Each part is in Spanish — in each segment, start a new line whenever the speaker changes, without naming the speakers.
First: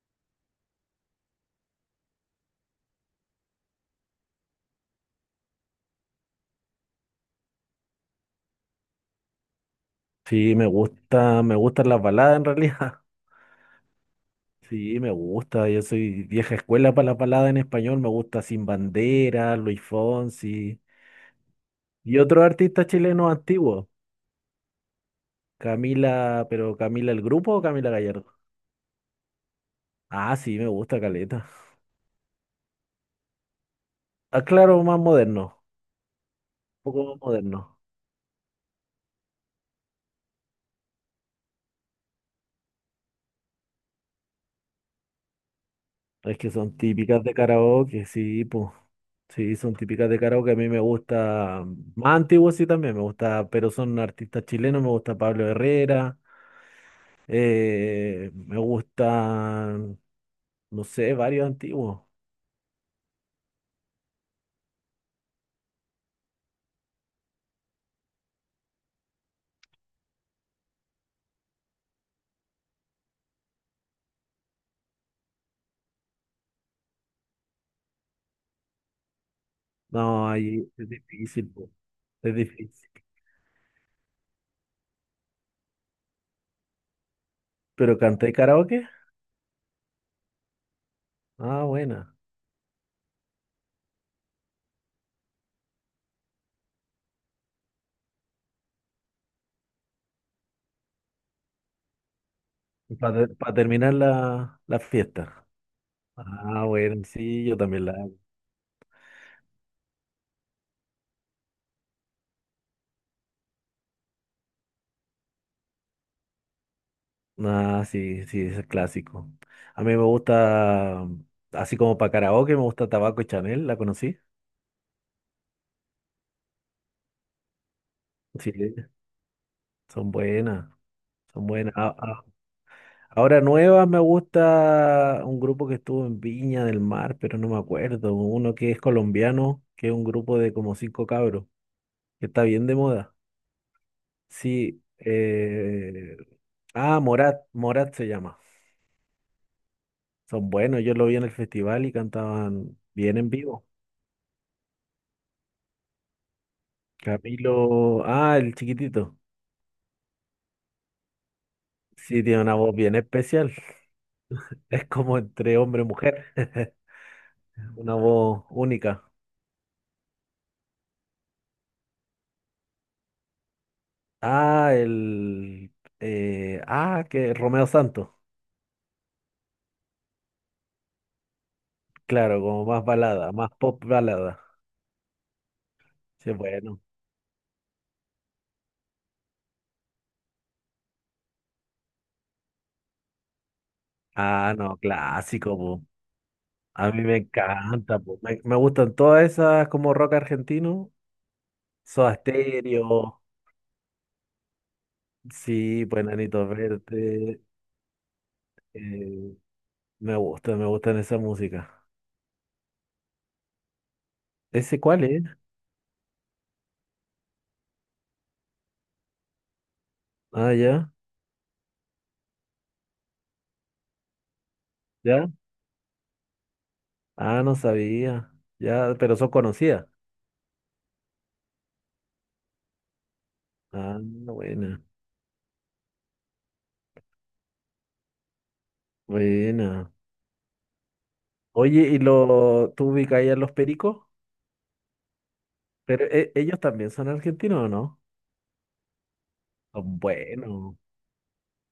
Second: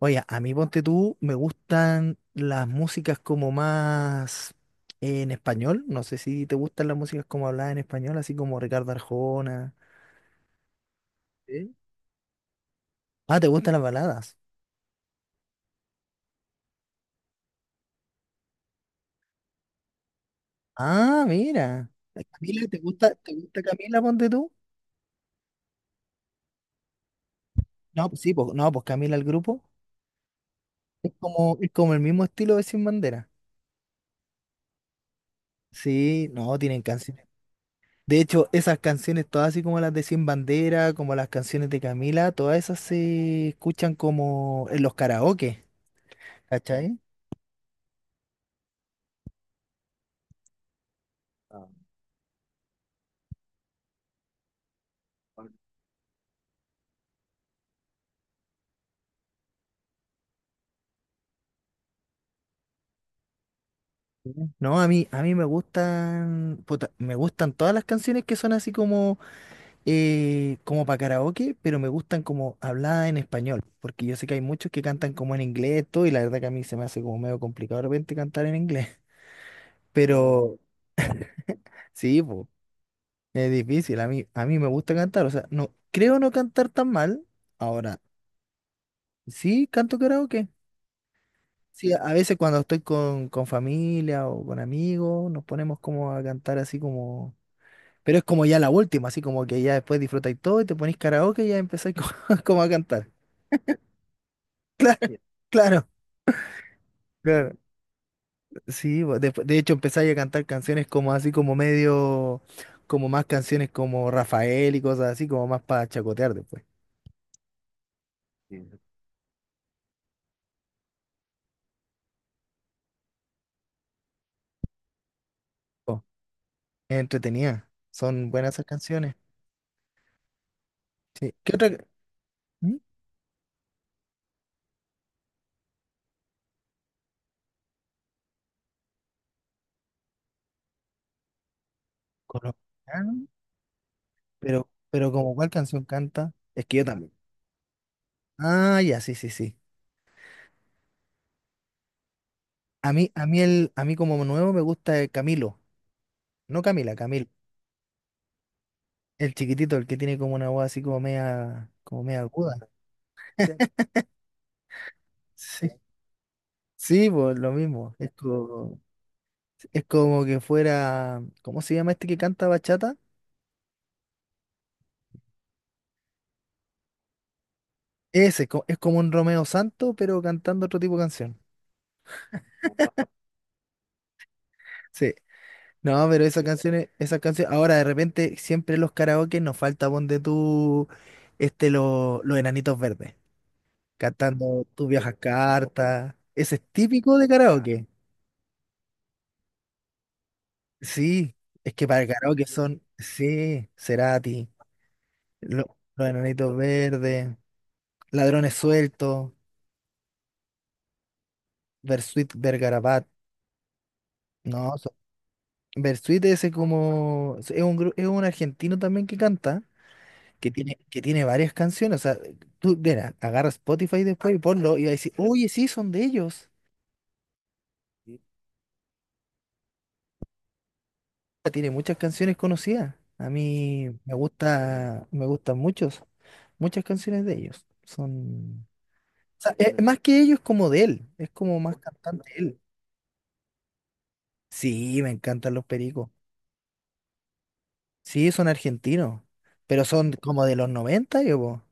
Oye, a mí ponte tú, me gustan las músicas como más en español. No sé si te gustan las músicas como habladas en español, así como Ricardo Arjona.
Sí, me gusta, me
¿Sí?
gustan las baladas en realidad.
Ah, ¿te gustan las baladas?
Sí, me gusta. Yo soy vieja escuela para las baladas en español. Me gusta Sin Bandera, Luis Fonsi
Ah, mira.
y otros
Camila, ¿te
artistas
gusta,
chilenos
te gusta
antiguos.
Camila, ponte tú?
Camila, pero Camila el grupo o Camila
No, pues sí,
Gallardo.
pues, no, pues Camila el grupo.
Ah, sí, me gusta
Es
Caleta.
como, es como el mismo estilo de Sin Bandera.
Ah, claro, más moderno,
Sí, no, tienen
un poco más
canciones.
moderno.
De hecho, esas canciones, todas así como las de Sin Bandera, como las canciones de Camila, todas esas se escuchan como en los karaoke.
Es que son
¿Cachai?
típicas de karaoke, sí, pues. Sí, son típicas de karaoke. A mí me gusta, más antiguos sí también me gusta, pero son artistas chilenos. Me gusta Pablo Herrera, me gustan, no sé, varios antiguos.
Sí. No, a mí me gustan, puta, me gustan todas las canciones que son así como, como para karaoke, pero me gustan como habladas en español, porque yo sé que hay muchos que cantan como en inglés todo, y la verdad que a mí se me hace como medio complicado de repente cantar en inglés,
No,
pero
ahí es difícil, po,
sí,
es
po,
difícil.
es difícil, a mí me gusta cantar, o sea, no, creo no cantar tan mal,
¿Pero
ahora,
canté karaoke?
sí, canto karaoke.
Ah,
Sí, a
buena.
veces cuando estoy con familia o con amigos, nos ponemos como a cantar así como. Pero es como ya la última, así como que ya después disfrutáis todo y te ponéis karaoke y ya empezáis como, como a cantar.
Para terminar la fiesta.
Claro,
Ah, bueno, sí,
claro,
yo también la.
sí, de hecho empezáis a cantar canciones como así como medio, como más canciones como Rafael y cosas así, como más para chacotear después.
Ah, sí, sí, ese es
Sí.
clásico. A mí me gusta, así como para karaoke, me gusta Tabaco y Chanel, ¿la conocí?
Oh, es entretenida, son
Sí,
buenas esas canciones.
son buenas,
Sí.
son
¿Qué otra?
buenas.
¿Mm?
Ahora nuevas me gusta un grupo que estuvo en Viña del Mar, pero no me acuerdo. Uno que es colombiano, que es un grupo de como cinco cabros, que está bien de moda.
Colombiano, pero,
Sí,
pero como cuál canción canta, es que yo también.
Morat, Morat se llama.
Ah, ya, sí, sí, sí.
Son buenos, yo lo vi en el festival y cantaban
A mí,
bien
a
en
mí
vivo.
el, a mí como nuevo me gusta el Camilo, no Camila, Camilo.
Camilo, ah, el chiquitito.
El chiquitito, el que tiene como una voz así como media
Sí, tiene
aguda.
una voz bien especial. Es como entre
Sí. Sí.
hombre y mujer.
Sí, pues lo
Una
mismo.
voz única.
Es como que fuera, ¿cómo se llama este que canta bachata?
Ah, el. Que Romeo Santos.
Ese, es como un Romeo Santo, pero cantando otro tipo de canción.
Claro, como más balada, más pop balada.
Sí. No, pero
Sí, bueno.
esas canciones, ahora de repente siempre en los karaoke nos falta ponte tú, este, los enanitos verdes,
Ah,
cantando
no,
Tú viajas
clásico, po.
carta. Ese es
A mí me
típico de Ah, karaoke.
encanta, po. Me gustan todas esas como rock argentino.
Sí, es que para el
Soda
karaoke son,
Stereo.
sí, Cerati,
Sí, pues
los
Enanitos
Enanitos Verdes,
Verdes.
Ladrones Sueltos,
eh, me gusta, me gustan esa música.
Bersuit Vergarabat, no,
¿Ese
son-
cuál es?
Bersuit ese como, es un, es un argentino también que canta, que
Ah,
tiene,
ya,
que tiene varias canciones, o sea, tú, mira, agarra Spotify después y ponlo y vas a decir,
ya.
oye, sí, son de ellos.
Ah, no sabía. Ya, pero eso conocía.
Tiene muchas canciones conocidas, a mí
Ah,
me
buena,
gusta, me gustan muchos, muchas canciones de ellos, son... sea,
buena.
más que ellos, es como de él. Es como más Ujú.
Oye, ¿y
Cantante él.
lo, tú ubicas ahí a los pericos?
Sí, me encantan los
Pero
pericos.
ellos también son argentinos, ¿o no?
Sí, son argentinos. Pero
Son
son como de los
buenos.
90 yo, po.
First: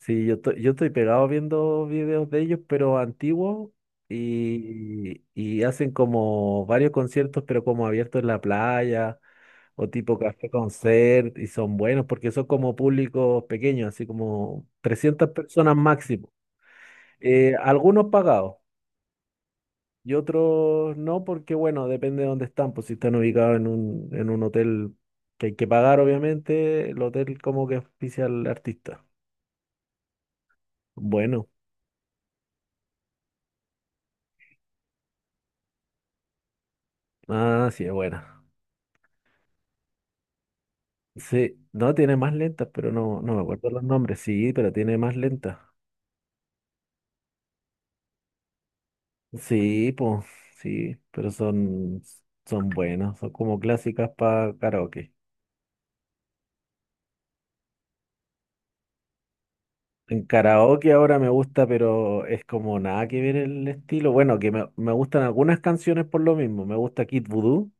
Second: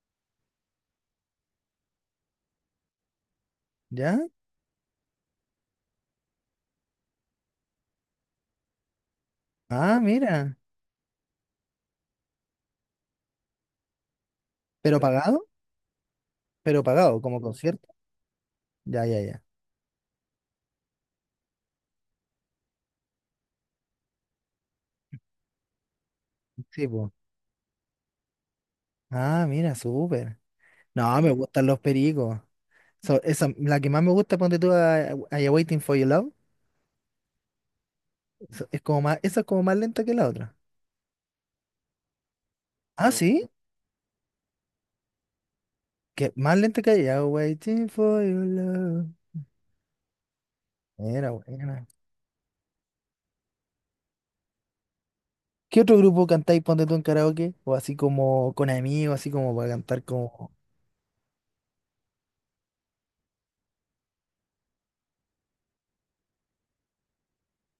Sí, yo, yo estoy pegado viendo videos de ellos, pero antiguos,
¿Ya?
y hacen como varios conciertos, pero como abiertos en la playa, o
Ah,
tipo café
mira.
concert, y son buenos porque son como públicos pequeños, así como
¿Pero
300
pagado?
personas máximo.
¿Pero pagado? ¿Como concierto?
Algunos pagados.
Ya, ya, ya.
Y otros no, porque bueno, depende de dónde están, pues si están ubicados en un hotel que hay que pagar,
Sí,
obviamente, el
pues.
hotel como que auspicia al artista.
Ah, mira, súper. No, me
Bueno,
gustan los pericos. Esa, la que más me gusta, ponte tú a Ya Waiting for Your Love.
ah, sí, es buena.
Es como más, esa es como más lenta que la otra.
Sí, no, tiene más lentas, pero
Ah,
no, no me
sí.
acuerdo los nombres, sí, pero tiene más lentas.
Que más lenta que Ya Waiting for Your Love.
Sí, pues, sí,
Mira,
pero
bueno.
son, son buenas, son como clásicas para karaoke.
¿Qué otro grupo cantáis, ponte tú en karaoke? O así como con amigos, así como para cantar
En
como...
karaoke ahora me gusta, pero es como nada que ver el estilo. Bueno, que me gustan algunas canciones por lo mismo. Me gusta Kid Voodoo.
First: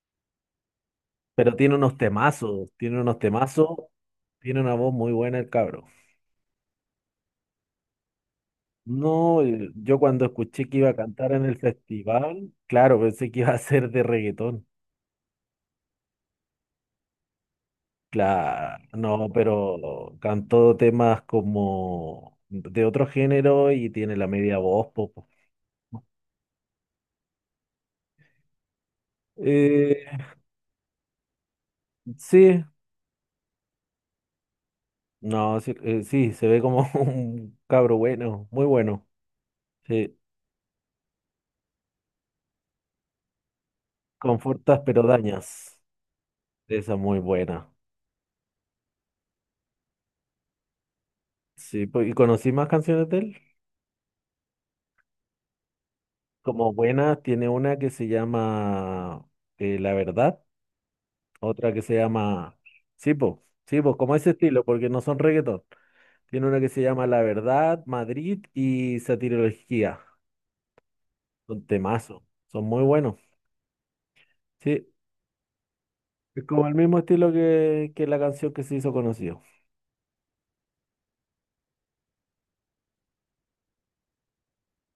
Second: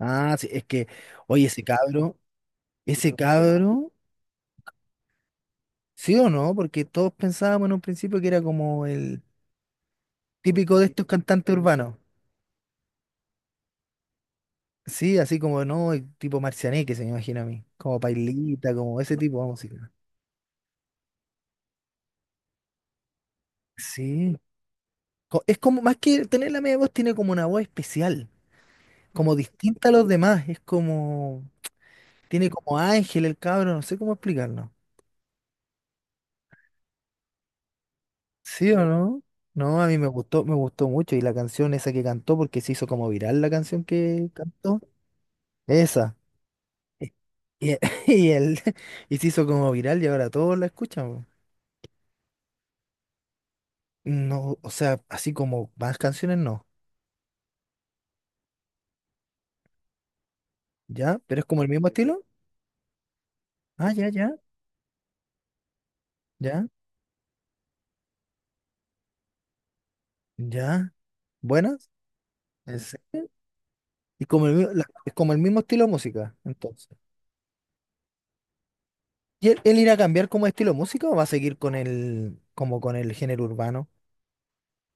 Ah, sí, es que, oye,
Pero tiene unos temazos, tiene
ese
unos temazos,
cabro,
tiene una voz muy buena el cabro.
¿sí o no? Porque todos pensábamos en un principio que era como el
No, yo cuando escuché que
típico de
iba a
estos
cantar en
cantantes
el
urbanos.
festival, claro, pensé que iba a ser de reggaetón.
Sí, así como, no, el tipo Marcianeque, se me imagina a mí. Como Pailita,
Claro,
como ese
no,
tipo de música.
pero cantó temas como de otro género y tiene la
Sí.
media voz, poco.
Es como, más que tener la media voz, tiene como una voz especial, como distinta a los
Eh,
demás. Es como, tiene
sí,
como ángel el cabro, no sé cómo explicarlo.
no, sí, sí, se ve como un cabro bueno, muy
¿Sí o
bueno.
no? No, a mí
Sí,
me gustó mucho. Y la canción esa que cantó, porque se hizo como viral la canción que cantó.
confortas pero dañas.
Esa.
Esa es
Y,
muy buena.
y- y él, y se hizo como viral y ahora todos la escuchan. Po.
Sí, pues, ¿y conocí más canciones de él?
No, o sea, así como más canciones no.
Como buenas, tiene una que se llama La Verdad,
¿Ya? ¿Pero es como el
otra que
mismo
se
estilo?
llama Sipo,
Ah,
Sipo, como ese estilo, porque no son reggaetón. Tiene una
ya,
que se llama La Verdad, Madrid y Satirología.
ya.
Son
¿Buenas?
temazos, son
¿En
muy buenos.
serio? Y como el,
Sí,
es como el mismo estilo de música,
es como el
entonces.
mismo estilo que la canción que se hizo conocido.
¿Y él irá a cambiar como estilo de música o va a seguir con el, como con el género urbano?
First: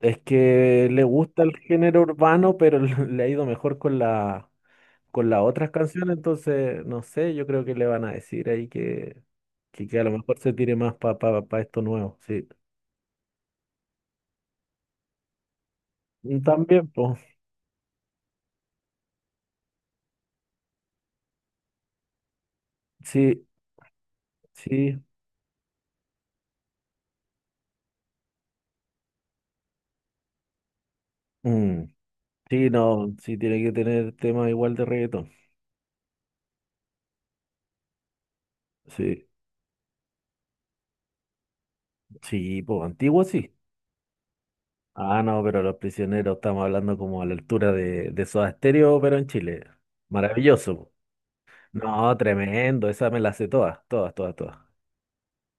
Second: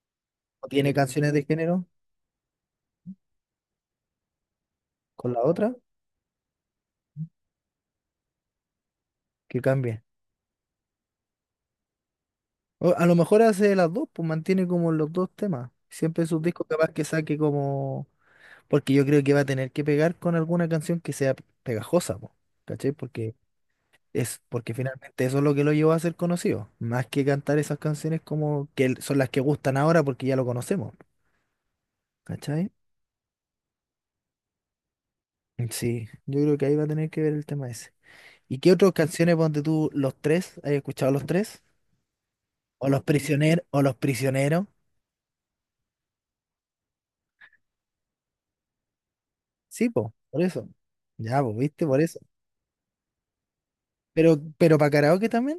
Es
¿O
que
tiene
le
canciones de
gusta el
género
género urbano, pero le ha ido mejor con la, con
con
las
la
otras
otra?
canciones, entonces, no sé, yo creo que le van a decir ahí
Que
que
cambie.
a lo mejor se tire más para pa esto nuevo, sí.
O a lo mejor hace las dos, pues mantiene como los dos temas. Siempre sus
Mm,
discos
también,
capaz que
pues,
saque como... Porque yo creo que va a tener que pegar con alguna canción que sea pegajosa, po, ¿cachai? Porque
sí,
es, porque
sí,
finalmente eso es lo que lo llevó a ser conocido. Más que cantar esas canciones como que son las que gustan ahora porque ya lo conocemos,
mm, sí,
¿cachai?
no, sí tiene que tener temas igual de reggaetón,
Sí, yo creo que ahí va a tener que ver el tema ese. ¿Y qué otras
sí,
canciones ponte tú los tres? ¿Has escuchado los tres?
sí, pues, antiguo sí.
¿O los prisioneros?
Ah, no, pero Los Prisioneros estamos hablando como a la altura de Soda Stereo, pero en Chile.
Sí, po, por eso.
Maravilloso, po.
Ya, pues, viste, por
No,
eso.
tremendo, esa me la sé todas, todas, todas, todas.
Pero para karaoke también,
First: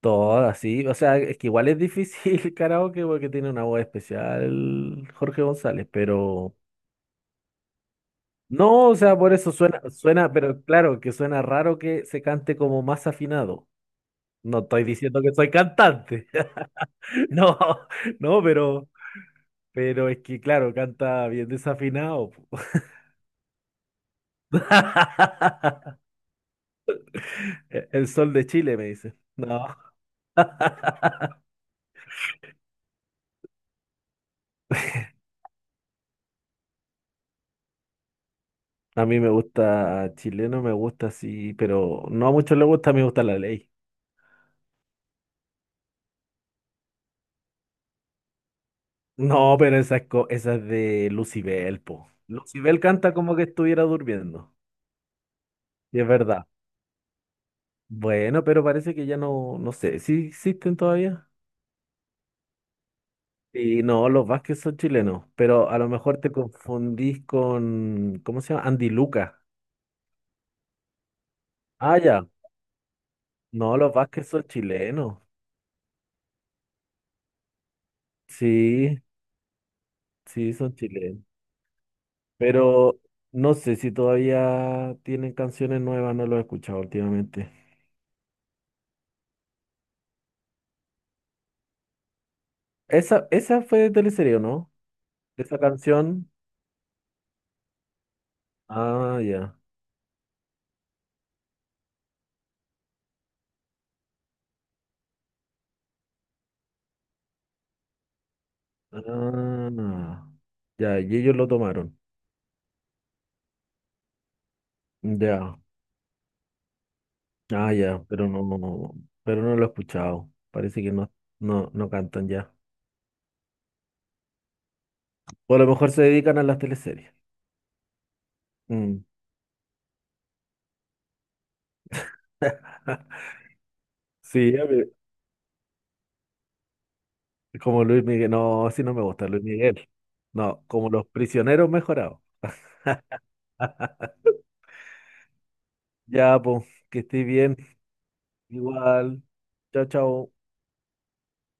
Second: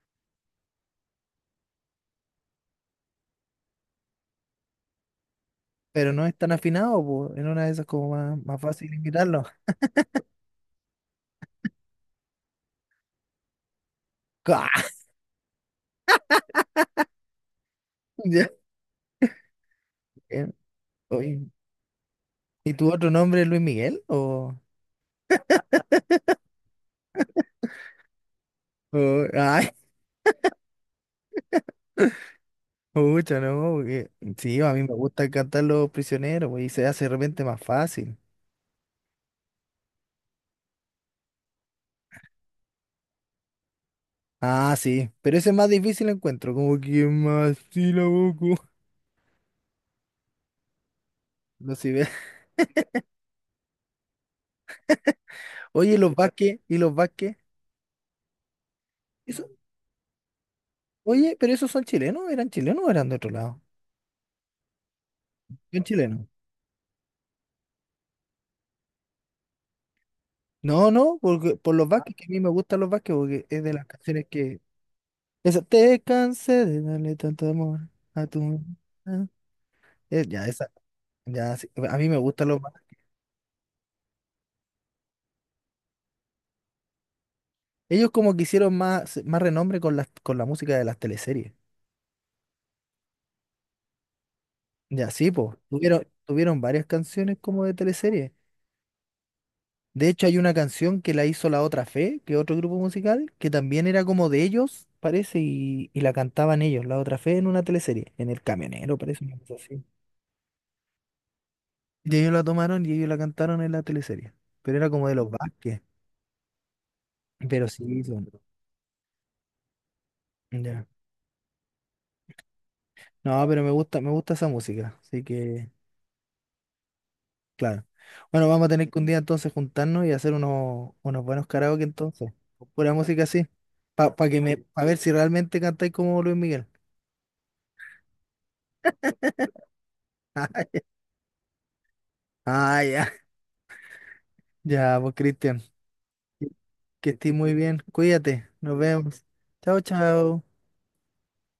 Todas, sí. O sea, es que igual es difícil el karaoke porque tiene una voz especial Jorge González,
pero no es tan
pero...
afinado, pues. En una de esas como más, más
No,
fácil
o sea, por
invitarlo.
eso suena, suena, pero claro, que suena raro que se cante como más afinado. No estoy diciendo que soy cantante. No, no,
Ya.
pero es que
Eh,
claro, canta
oye,
bien desafinado, po.
¿y tu otro nombre es Luis Miguel? O,
El sol de Chile, me dice. No.
ay, pucha, no, porque- sí, a mí me gusta cantar Los Prisioneros, pues, y se hace de repente más fácil.
A mí me gusta chileno, me gusta así, pero no a muchos les gusta, a mí me gusta la ley.
Ah, sí, pero ese es más difícil encuentro, como que más sílabo,
No, pero esa es, esa es de
no
Lucibel,
si ve.
po. Lucibel canta como que estuviera durmiendo.
Oye, ¿y
Y es
los
verdad.
Vázquez, y los Vázquez,
Bueno, pero parece que ya
eso,
no, no sé, ¿sí existen todavía?
oye, pero esos son chilenos, ¿eran chilenos o eran de otro lado?
Y no, los Vázquez son chilenos, pero a
Son
lo mejor
chilenos.
te confundís con, ¿cómo se llama? Andy Luca.
No, no, porque, por los
Ah,
Vázquez, que
ya.
a mí me gustan los Vázquez, porque es de
No,
las
los
canciones
Vázquez son
que...
chilenos.
Esa, te cansé de darle tanto amor a tu...
Sí,
ah", ya,
sí,
esa,
son chilenos.
ya, sí, a mí me gustan los Vázquez.
Pero no sé si todavía tienen canciones nuevas, no lo he escuchado últimamente.
Ellos como que hicieron más, más renombre con las, con la música de las teleseries.
Esa fue de teleserie, ¿o no?
Ya, sí, pues,
Esa
tuvieron,
canción.
tuvieron varias canciones como de teleseries.
Ah, ya.
De hecho, hay una canción que la hizo La Otra Fe, que es otro grupo musical, que también era como de ellos, parece, y la cantaban ellos, La Otra Fe, en una teleserie, en El Camionero, parece, una cosa así.
Ah, ya, y ellos lo tomaron.
Y ellos la tomaron y ellos la cantaron en la teleserie. Pero era como de los
Ya.
Vázquez. Pero
Ah,
sí,
ya,
son-
pero no, pero no lo he escuchado. Parece
ya.
que no, no, no cantan ya.
No, pero me gusta esa música. Así
O a lo
que,
mejor se dedican a las teleseries.
claro. Bueno, vamos a tener que
Mm.
un día entonces juntarnos y hacer unos, unos buenos karaoke entonces. Con pura música así. Para que
Sí,
me,
a
pa
ver,
ver si realmente cantáis como Luis Miguel.
como Luis Miguel. No, sí no me gusta Luis Miguel. No, como los prisioneros mejorados.
Ah, ya. Ya, pues Cristian.
Ya, pues, que
Que
estés
estés muy
bien.
bien. Cuídate. Nos
Igual.
vemos. Chao,
Chao, chao.
chao.